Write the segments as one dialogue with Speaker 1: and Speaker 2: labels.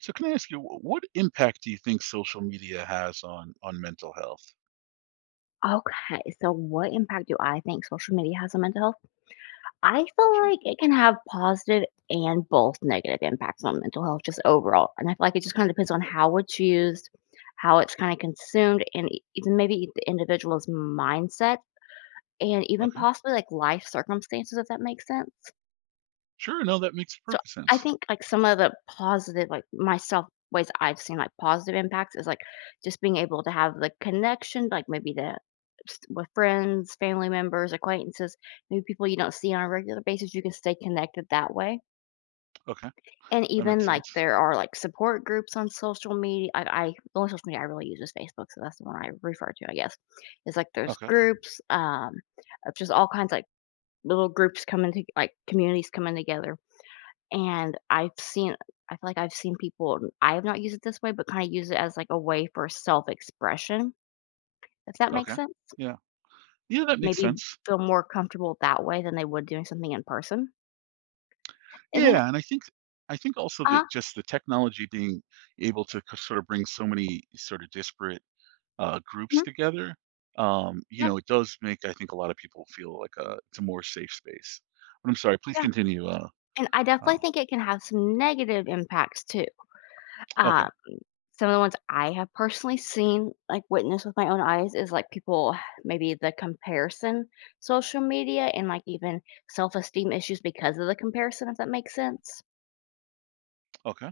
Speaker 1: So can I ask you, what impact do you think social media has on mental health?
Speaker 2: Okay, so what impact do I think social media has on mental health? I feel
Speaker 1: Sure.
Speaker 2: like it can have positive and both negative impacts on mental health, just overall. And I feel like it just kind of depends on how it's used, how it's kind of consumed, and even maybe the individual's mindset, and even
Speaker 1: Okay.
Speaker 2: possibly like life circumstances, if that makes sense.
Speaker 1: Sure. No, that makes
Speaker 2: So,
Speaker 1: perfect
Speaker 2: I
Speaker 1: sense.
Speaker 2: think, like, some of the positive like, myself, ways I've seen, like, positive impacts is, like, just being able to have the connection, like, maybe the s with friends, family members, acquaintances, maybe people you don't see on a regular basis, you can stay connected that way.
Speaker 1: Okay.
Speaker 2: And
Speaker 1: That
Speaker 2: even,
Speaker 1: makes
Speaker 2: like,
Speaker 1: sense.
Speaker 2: there are, like, support groups on social media I the only social media I really use is Facebook, so that's the one I refer to, I guess. It's, like, there's
Speaker 1: Okay.
Speaker 2: groups, of just all kinds, of like, little groups coming to like, communities coming together. And I've seen I feel like I've seen people I have not used it this way, but kinda use it as, like, a way for self-expression, if that makes
Speaker 1: Okay.
Speaker 2: sense.
Speaker 1: Yeah. Yeah, that makes
Speaker 2: Maybe
Speaker 1: sense.
Speaker 2: feel more comfortable that way than they would doing something in person. And then
Speaker 1: Yeah, and I think also
Speaker 2: uh
Speaker 1: that just the technology being able to sort of bring so many sort of disparate groups
Speaker 2: mhm,
Speaker 1: together, you
Speaker 2: yeah,
Speaker 1: know, it does make I think a lot of people feel like a it's a more safe space. But I'm sorry. Please
Speaker 2: yeah,
Speaker 1: continue.
Speaker 2: and I
Speaker 1: Uh,
Speaker 2: definitely think it can have some negative impacts too.
Speaker 1: okay.
Speaker 2: Uh, some of the ones I have personally seen, like, witnessed with my own eyes is, like, people maybe the comparison social media and, like, even self-esteem issues because of the comparison, if that makes sense.
Speaker 1: Okay.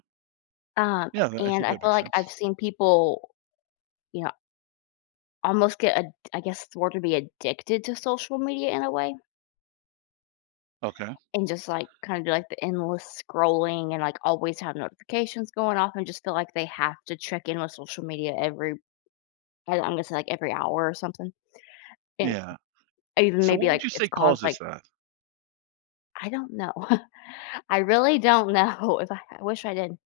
Speaker 2: Um,
Speaker 1: Yeah, I
Speaker 2: and
Speaker 1: think
Speaker 2: I
Speaker 1: that
Speaker 2: feel
Speaker 1: makes
Speaker 2: like I've
Speaker 1: sense.
Speaker 2: seen people, you know, almost get ad I guess the word would be addicted to social media in a way,
Speaker 1: Okay.
Speaker 2: and just, like, kinda do, like, the endless scrolling and, like, always have notifications going off and just feel like they have to check in with social media every I'm gonna say, like, every hour or something, and
Speaker 1: Yeah.
Speaker 2: even
Speaker 1: So
Speaker 2: maybe,
Speaker 1: what would
Speaker 2: like,
Speaker 1: you
Speaker 2: it's
Speaker 1: say
Speaker 2: caused, like
Speaker 1: causes that?
Speaker 2: I don't know. I really don't know if I wish I did,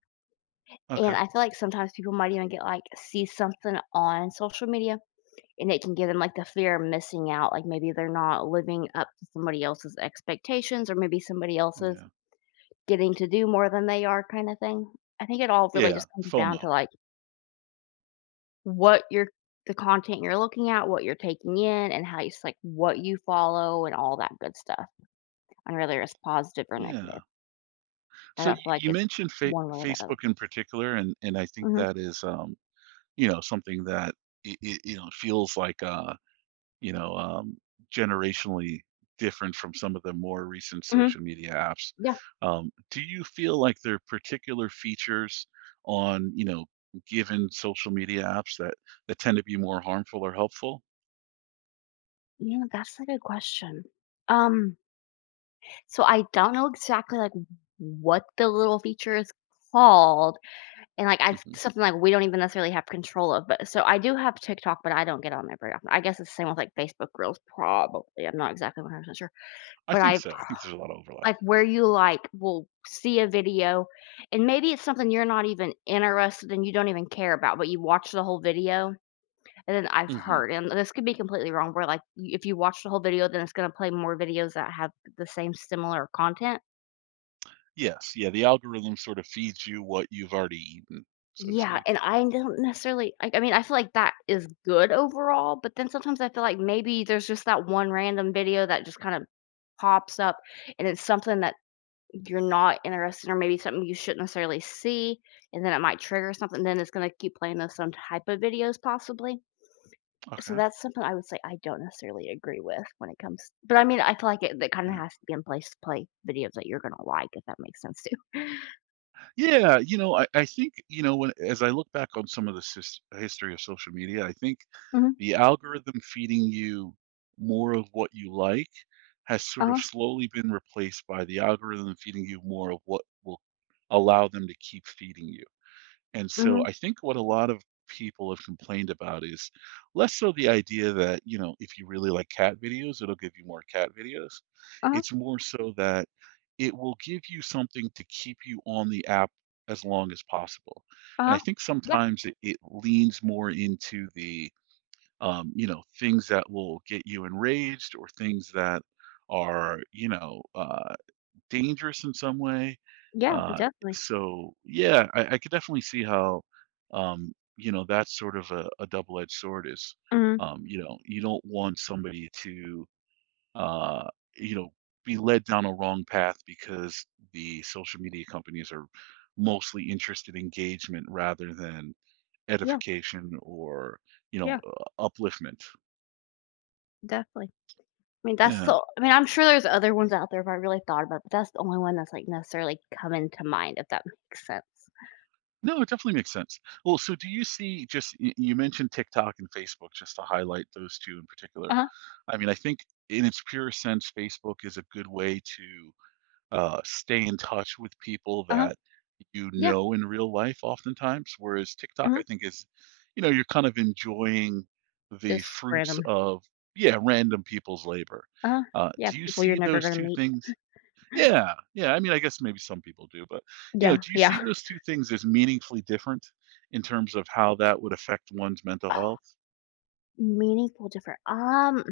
Speaker 2: and
Speaker 1: Okay.
Speaker 2: I feel like sometimes people might even get, like see something on social media and it can give them like the fear of missing out, like maybe they're not living up to somebody else's expectations or maybe somebody else is
Speaker 1: Yeah.
Speaker 2: getting to do more than they are kind of thing. I think it all really
Speaker 1: Yeah.
Speaker 2: just comes down
Speaker 1: FOMO.
Speaker 2: to like what you're the content you're looking at, what you're taking in and how you just like what you follow and all that good stuff, and whether it's positive or
Speaker 1: Yeah.
Speaker 2: negative. I
Speaker 1: So
Speaker 2: don't feel like
Speaker 1: you
Speaker 2: it's
Speaker 1: mentioned
Speaker 2: one way or the other.
Speaker 1: Facebook in particular, and I think
Speaker 2: Hmm.
Speaker 1: that is you know something that you know feels like you know generationally different from some of the more recent
Speaker 2: Hmm,
Speaker 1: social media apps.
Speaker 2: yeah,
Speaker 1: Do you feel like there are particular features on you know given social media apps that tend to be more harmful or helpful?
Speaker 2: yeah, that's a good question. um so I don't know exactly like what the little feature is called. And, like, I
Speaker 1: Hmm.
Speaker 2: something, like, we don't even necessarily have control of, but so I do have TikTok, but I don't get on there very often. I guess it's the same with, like, Facebook Reels, probably, I'm not exactly 100% sure,
Speaker 1: I
Speaker 2: but
Speaker 1: think
Speaker 2: I
Speaker 1: so. I think there's a lot of overlap.
Speaker 2: like, where you, like, will see a video, and maybe it's something you're not even interested in, you don't even care about, but you watch the whole video, and then I've
Speaker 1: Hmm.
Speaker 2: heard and this could be completely wrong, where, like, y if you watch the whole video, then it's gonna play more videos that have the same similar content.
Speaker 1: Yes. Yeah. The algorithm sort of feeds you what you've already eaten, so to
Speaker 2: Yeah,
Speaker 1: speak.
Speaker 2: and I don't necessarily like, I mean, I feel like that is good overall, but then sometimes I feel like maybe there's just that one random video that just kind of pops up and it's something that you're not interested in, or maybe something you shouldn't necessarily see, and then it might trigger something, then it's going to keep playing those some type of videos possibly. So
Speaker 1: Okay.
Speaker 2: that's something I would say I don't necessarily agree with when it comes, but I mean, I feel like it that kind of
Speaker 1: Yeah.
Speaker 2: has to be in place to play videos that you're going to like, if that makes sense too.
Speaker 1: Yeah. You know, I think, you know, when as I look back on some of the history of social media, I think
Speaker 2: Mhm.
Speaker 1: the algorithm feeding you more of what you like has sort of
Speaker 2: Uh-huh.
Speaker 1: slowly been replaced by the algorithm feeding you more of what will allow them to keep feeding you. And
Speaker 2: Mhm.
Speaker 1: so I think what a lot of people have complained about is less so the idea that, you know, if you really like cat videos, it'll give you more cat videos.
Speaker 2: Uh-huh.
Speaker 1: It's more so that it will give you something to keep you on the app as long as possible. And
Speaker 2: Uh-huh.
Speaker 1: I think
Speaker 2: Yeah.
Speaker 1: sometimes it leans more into you know, things that will get you enraged or things that are, you know, dangerous in some way.
Speaker 2: Yeah,
Speaker 1: Uh,
Speaker 2: definitely.
Speaker 1: so yeah, I could definitely see how you know that's sort of a double-edged sword is
Speaker 2: Mhm.
Speaker 1: you know you don't want somebody to uh, you know be led down a wrong path because the social media companies are mostly interested in engagement rather than
Speaker 2: Yeah,
Speaker 1: edification or you know
Speaker 2: yeah,
Speaker 1: upliftment.
Speaker 2: definitely. I mean, that's
Speaker 1: Yeah.
Speaker 2: so I mean, I'm sure there's other ones out there if I really thought about it, but that's the only one that's, like, necessarily coming to mind, if that makes sense.
Speaker 1: No, it definitely makes sense. Well, so do you see just you mentioned TikTok and Facebook just to highlight those two in particular.
Speaker 2: Uh-huh,
Speaker 1: I mean, I think in its pure sense, Facebook is a good way to stay in touch with people
Speaker 2: uh-huh.
Speaker 1: that you
Speaker 2: Yeah,
Speaker 1: know in real life oftentimes, whereas TikTok, I
Speaker 2: mhm.
Speaker 1: think, is, you know, you're kind of enjoying the
Speaker 2: Just
Speaker 1: fruits
Speaker 2: random.
Speaker 1: of, yeah, random people's labor.
Speaker 2: Uh-huh. Yeah,
Speaker 1: Do you
Speaker 2: people you're
Speaker 1: see
Speaker 2: never
Speaker 1: those
Speaker 2: gonna
Speaker 1: two
Speaker 2: meet.
Speaker 1: things yeah, yeah, I mean, I guess maybe some people do, but, you know,
Speaker 2: Yeah,
Speaker 1: do you
Speaker 2: yeah.
Speaker 1: see those two things as meaningfully different in terms of how that would affect one's mental health?
Speaker 2: Meaningful different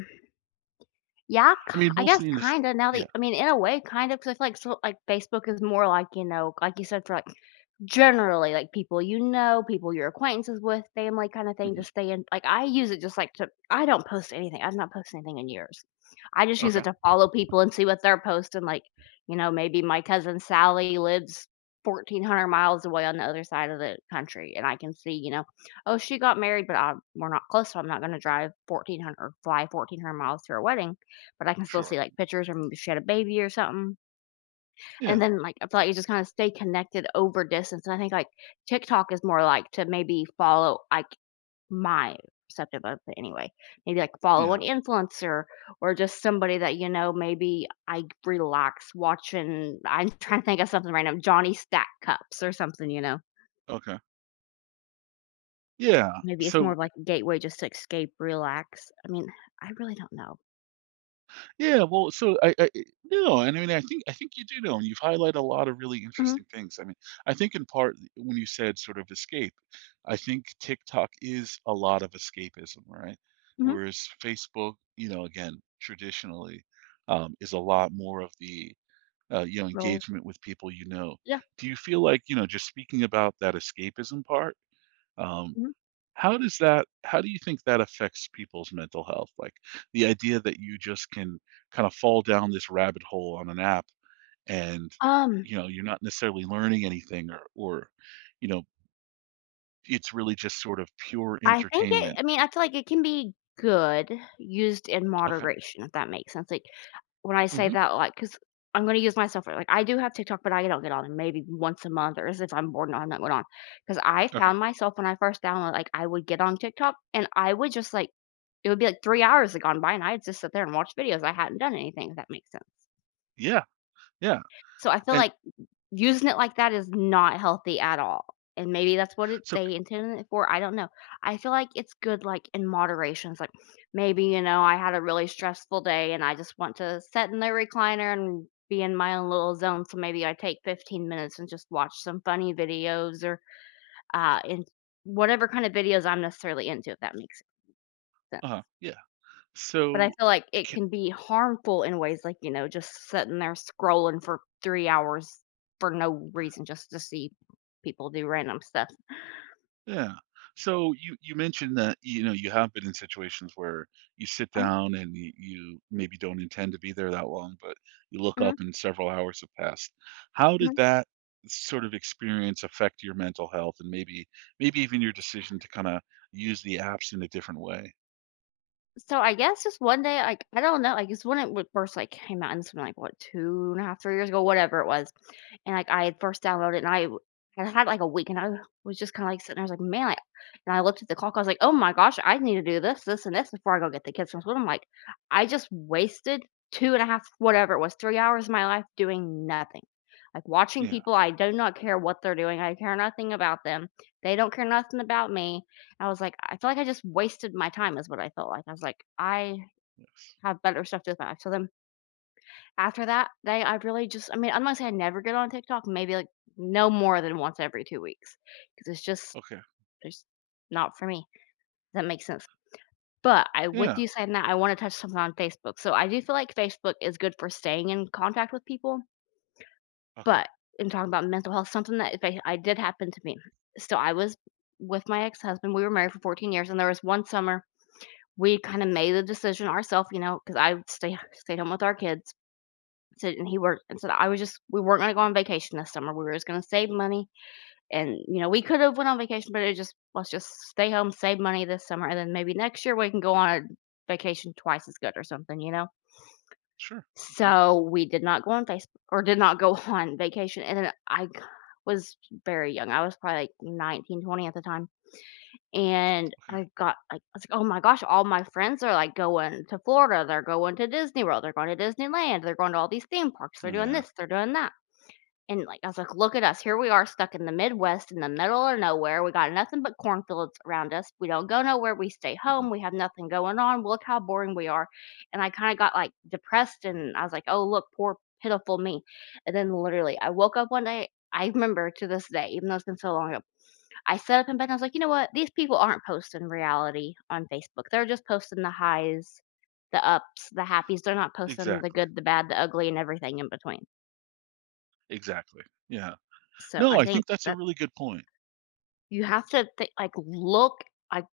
Speaker 2: yeah, k
Speaker 1: I mean,
Speaker 2: I guess
Speaker 1: mostly in this
Speaker 2: kinda now that you-
Speaker 1: yeah,
Speaker 2: I mean, in a way, kind of, because I feel like so like, Facebook is more like, you know, like you said, for, like generally, like, people you know, people your acquaintances with, family kinda thing to
Speaker 1: mhm,
Speaker 2: stay in like, I use it just, like, to I don't post anything, I've not posted anything in years. I just use it
Speaker 1: okay,
Speaker 2: to follow people and see what they're posting, like, you know, maybe my cousin Sally lives 1,400 miles away on the other side of the country, and I can see, you know, "Oh, she got married, but I we're not close, so I'm not gonna drive 1,400 or fly 1,400 miles to her wedding," but I can still
Speaker 1: sure.
Speaker 2: see, like, pictures or maybe she had a baby or something. And
Speaker 1: Yeah,
Speaker 2: then, like, I feel like you just kinda stay connected over distance, and I think, like, TikTok is more like to maybe follow, like my perceptive of it anyway, maybe, like, follow an
Speaker 1: yeah,
Speaker 2: influencer or just somebody that, you know, maybe I relax watching I'm trying to think of something right now, Johnny Stack Cups or something, you know?
Speaker 1: okay. Yeah,
Speaker 2: Maybe it's more
Speaker 1: so
Speaker 2: of like a gateway just to escape, relax. I mean, I really don't know.
Speaker 1: yeah, well, so I no, and I mean, I think you do know, and you've highlighted a lot of really
Speaker 2: Mhm,
Speaker 1: interesting things. I mean, I think in part when you said sort of escape, I think TikTok is a lot of escapism, right?
Speaker 2: mhm.
Speaker 1: Whereas Facebook, you know, again, traditionally, is a lot more of you know,
Speaker 2: Roll.
Speaker 1: engagement with people you know.
Speaker 2: Yeah,
Speaker 1: Do you feel like, you know, just speaking about that escapism part, um,
Speaker 2: mhm.
Speaker 1: how does that how do you think that affects people's mental health? Like, the idea that you just can kind of fall down this rabbit hole on an app and,
Speaker 2: Um
Speaker 1: you know, you're not necessarily learning anything or you know, it's really just sort of pure
Speaker 2: I think it
Speaker 1: entertainment.
Speaker 2: I mean, I feel like it can be good used in
Speaker 1: Okay.
Speaker 2: moderation, if that makes sense. Like, when I say
Speaker 1: Mhm.
Speaker 2: that, like, because I 'cause I'm gonna use myself, like, I do have TikTok, but I don't get on it maybe once a month or as if I'm bored and I'm not going on. Because I
Speaker 1: Okay.
Speaker 2: found myself when I first downloaded, like, I would get on TikTok and I would just, like it would be, like, 3 hours had gone by and I'd just sit there and watch videos. I hadn't done anything, if that makes sense.
Speaker 1: Yeah, yeah,
Speaker 2: So I feel
Speaker 1: and
Speaker 2: like using it like that is not healthy at all, and maybe that's what it
Speaker 1: so
Speaker 2: they intended it for, I don't know. I feel like it's good, like, in moderation, it's like, maybe, you know, I had a really stressful day and I just want to sit in the recliner and be in my own little zone, so maybe I take 15 minutes and just watch some funny videos or, in whatever kind of videos I'm necessarily into, if that makes sense.
Speaker 1: uh-huh, yeah.
Speaker 2: But I
Speaker 1: So,
Speaker 2: feel like it can be harmful in ways like, you know, just sitting there scrolling for 3 hours for no reason just to see people do random stuff.
Speaker 1: yeah. So you mentioned that, you know, you have been in situations where you sit
Speaker 2: Uh-huh,
Speaker 1: down and you maybe don't intend to be there that long, but you look
Speaker 2: mhm,
Speaker 1: up and several hours have passed. How did
Speaker 2: mhm.
Speaker 1: that sort of experience affect your mental health and maybe maybe even your decision to kind of use the apps in a different way?
Speaker 2: So, I guess just one day, like, I don't know, like, it's when it w first, like, came out, and it's like, what, 2 and a half, 3 years ago, whatever it was, and, like, I had first downloaded, and I w I had, like, a week, and I was just kinda, like, sitting there, I was like, "Man," like and I looked at the clock, I was like, "Oh my gosh, I need to do this, this, and this before I go get the kids from school," I'm like, "I just wasted 2 and a half, whatever it was, 3 hours of my life doing nothing." Like, watching
Speaker 1: Yeah.
Speaker 2: people, I do not care what they're doing, I care nothing about them, they don't care nothing about me, I was like, I feel like I just wasted my time is what I felt like. I was like, I have better stuff to do with my life. So then after that day, I really just, I mean, I'm not saying I never get on TikTok, maybe like no more than once every 2 weeks because it's just,
Speaker 1: Okay.
Speaker 2: there's not for me. That makes sense. But I, with
Speaker 1: Yeah.
Speaker 2: you saying that, I want to touch something on Facebook. So I do feel like Facebook is good for staying in contact with people.
Speaker 1: Okay.
Speaker 2: But in talking about mental health, something that if I, I did happen to me. So I was with my ex husband. We were married for 14 years, and there was one summer. We kinda made the decision ourselves, you know, because I stayed home with our kids, so and he worked, and so I was just we weren't gonna go on vacation this summer, we were just gonna save money, and, you know, we could have went on vacation, but it just let's just stay home, save money this summer, and then maybe next year we can go on a vacation twice as good or something, you know?
Speaker 1: Sure. Okay.
Speaker 2: So, we did not go on Face or did not go on vacation, and then I was very young, I was probably, like, 19, 20 at the time. And
Speaker 1: Okay.
Speaker 2: I got like, I was like, "Oh my gosh, all my friends are like going to Florida, they're going to Disney World, they're going to Disneyland, they're going to all these theme parks, they're doing
Speaker 1: Yeah.
Speaker 2: this, they're doing that." And like I was like, "Look at us. Here we are stuck in the Midwest in the middle of nowhere. We got nothing but cornfields around us. We don't go nowhere. We stay
Speaker 1: Hmm.
Speaker 2: home. We have nothing going on. Look how boring we are." And I kind of got like depressed
Speaker 1: Yeah.
Speaker 2: and I was like, "Oh, look, poor pitiful me." And then literally I woke up one day, I remember to this day, even though it's been so long, I set up in bed and I was like, "You know what? These people aren't posting reality on Facebook. They're just posting the highs, the ups, the happies. They're not posting the
Speaker 1: Exactly.
Speaker 2: good, the bad, the ugly, and everything in between."
Speaker 1: Exactly. Yeah.
Speaker 2: So
Speaker 1: No,
Speaker 2: I
Speaker 1: I
Speaker 2: think
Speaker 1: think that's a
Speaker 2: that
Speaker 1: really good point.
Speaker 2: you have to think like look like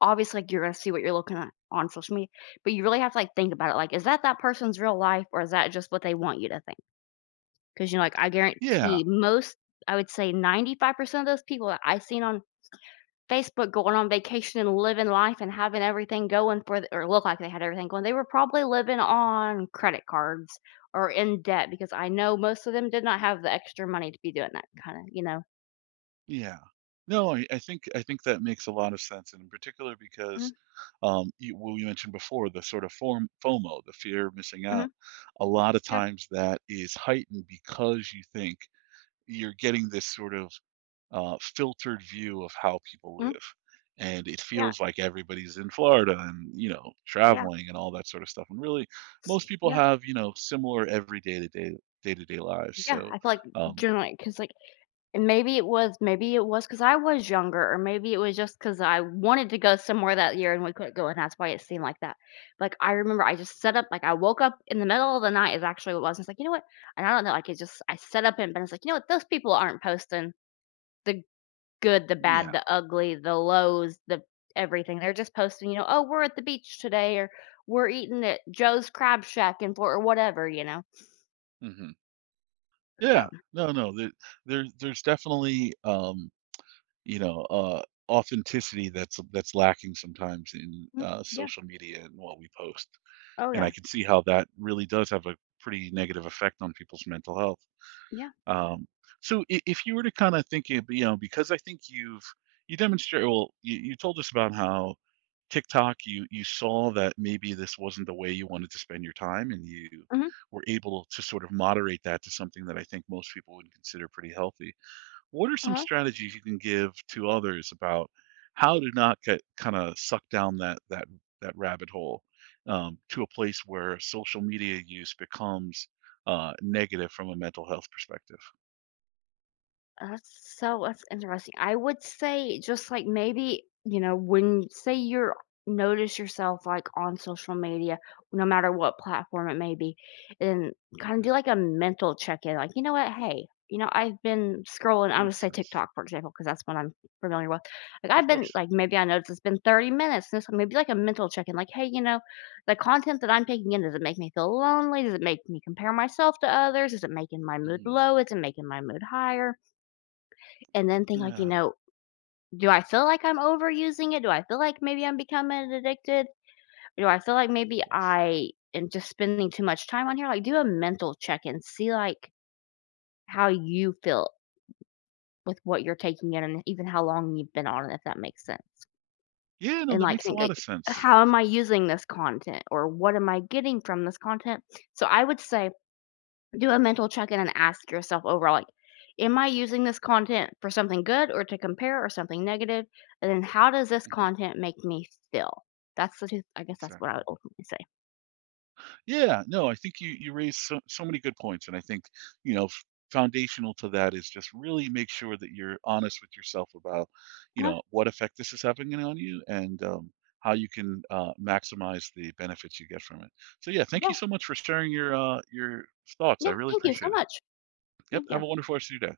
Speaker 2: obviously like you're gonna see what you're looking at on social media, but you really have to like think about it. Like, is that person's real life, or is that just what they want you to think? Because you know, like I
Speaker 1: Yeah.
Speaker 2: guarantee most, I would say 95% of those people that I've seen on Facebook going on vacation and living life and having everything going for th or look like they had everything going. They were probably living on credit cards or in debt because I know most of them did not have the extra money to be doing that kinda, you know?
Speaker 1: Yeah. No, I think that makes a lot of sense, and in particular
Speaker 2: Mhm,
Speaker 1: because, you, well, you mentioned before the sort of form FOMO, the fear of missing
Speaker 2: mhm,
Speaker 1: out. A lot of
Speaker 2: yeah,
Speaker 1: times that is heightened because you think you're getting this sort of filtered view of how people
Speaker 2: mhm,
Speaker 1: live, and it
Speaker 2: yeah,
Speaker 1: feels like everybody's in Florida and you know
Speaker 2: yeah,
Speaker 1: traveling and all that sort of stuff. And really, most people
Speaker 2: yeah,
Speaker 1: have you know similar everyday to day day to day lives.
Speaker 2: yeah. I
Speaker 1: So,
Speaker 2: feel like
Speaker 1: um,
Speaker 2: generally because like. And maybe it was, cause I was younger, or maybe it was just cause I wanted to go somewhere that year and we couldn't go, and that's why it seemed like that. Like, I remember I just set up like, I woke up in the middle of the night is actually what it was, I was like, "You know what?" And I don't know, like, it just I set up and but I like, "You know what? Those people aren't posting the good, the bad,
Speaker 1: yeah.
Speaker 2: the ugly, the lows, the everything. They're just posting, you know. 'Oh, we're at the beach today,' or 'We're eating at Joe's Crab Shack in Fort' or whatever, you know?"
Speaker 1: Hmm. Yeah.
Speaker 2: So,
Speaker 1: No, there's definitely, you know, authenticity that's lacking sometimes in,
Speaker 2: mhm, yeah.
Speaker 1: social media and what we post,
Speaker 2: Oh,
Speaker 1: and I
Speaker 2: yeah.
Speaker 1: can see how that really does have a pretty negative effect on people's mental health.
Speaker 2: Yeah.
Speaker 1: Um, so I if you were to kinda think it you know, because I think you've you demonstrate well, you told us about how TikTok, you saw that maybe this wasn't the way you wanted to spend your time, and you
Speaker 2: Mhm.
Speaker 1: were able to sort of moderate that to something that I think most people would consider pretty healthy. What are some
Speaker 2: Uh-huh.
Speaker 1: strategies you can give to others about how to not get kind of sucked down that rabbit hole to a place where social media use becomes negative from a mental health perspective?
Speaker 2: That's So that's interesting. I would say just like maybe, you know, when say you're notice yourself like on social media, no matter what platform it may be, and kind of
Speaker 1: Okay,
Speaker 2: do like a mental check-in. Like, you know what? Hey, you know, I've been scrolling, I'm
Speaker 1: that
Speaker 2: gonna
Speaker 1: makes
Speaker 2: say
Speaker 1: sense.
Speaker 2: TikTok, for example, because that's what I'm familiar with. Like
Speaker 1: Of
Speaker 2: I've been
Speaker 1: course.
Speaker 2: like maybe I noticed it's been 30 minutes and this maybe like a mental check-in, like, hey, you know, the content that I'm taking in, does it make me feel lonely? Does it make me compare myself to others? Is it making my mood
Speaker 1: Mhm.
Speaker 2: low? Is it making my mood higher? And then think like, you
Speaker 1: Yeah.
Speaker 2: know, do I feel like I'm overusing it? Do I feel like maybe I'm becoming addicted? Do I feel like maybe
Speaker 1: Yes.
Speaker 2: I am just spending too much time on here? Like do a mental check and see like how you feel with what you're taking in and even how long you've been on it, if that makes sense.
Speaker 1: Yeah. No,
Speaker 2: And
Speaker 1: that
Speaker 2: like
Speaker 1: makes a
Speaker 2: think
Speaker 1: lot of
Speaker 2: like
Speaker 1: sense.
Speaker 2: how am I using this content or what am I getting from this content? So I would say do a mental check in and ask yourself overall like am I using this content for something good or to compare or something negative? And then how does this
Speaker 1: Hmm.
Speaker 2: content make me feel? That's the two, I guess that's what I would
Speaker 1: Exactly.
Speaker 2: ultimately say.
Speaker 1: Yeah, no, I think you you raised so, so many good points, and I think you know foundational to that is just really make sure that you're honest with yourself about you
Speaker 2: Uh-huh.
Speaker 1: know what effect this is having on you and how you can maximize the benefits you get from it. So yeah, thank
Speaker 2: Yeah,
Speaker 1: you so much for sharing your thoughts. I
Speaker 2: yeah,
Speaker 1: really
Speaker 2: thank you so
Speaker 1: appreciate it.
Speaker 2: much.
Speaker 1: Yep,
Speaker 2: Thank you.
Speaker 1: have a wonderful rest of your day.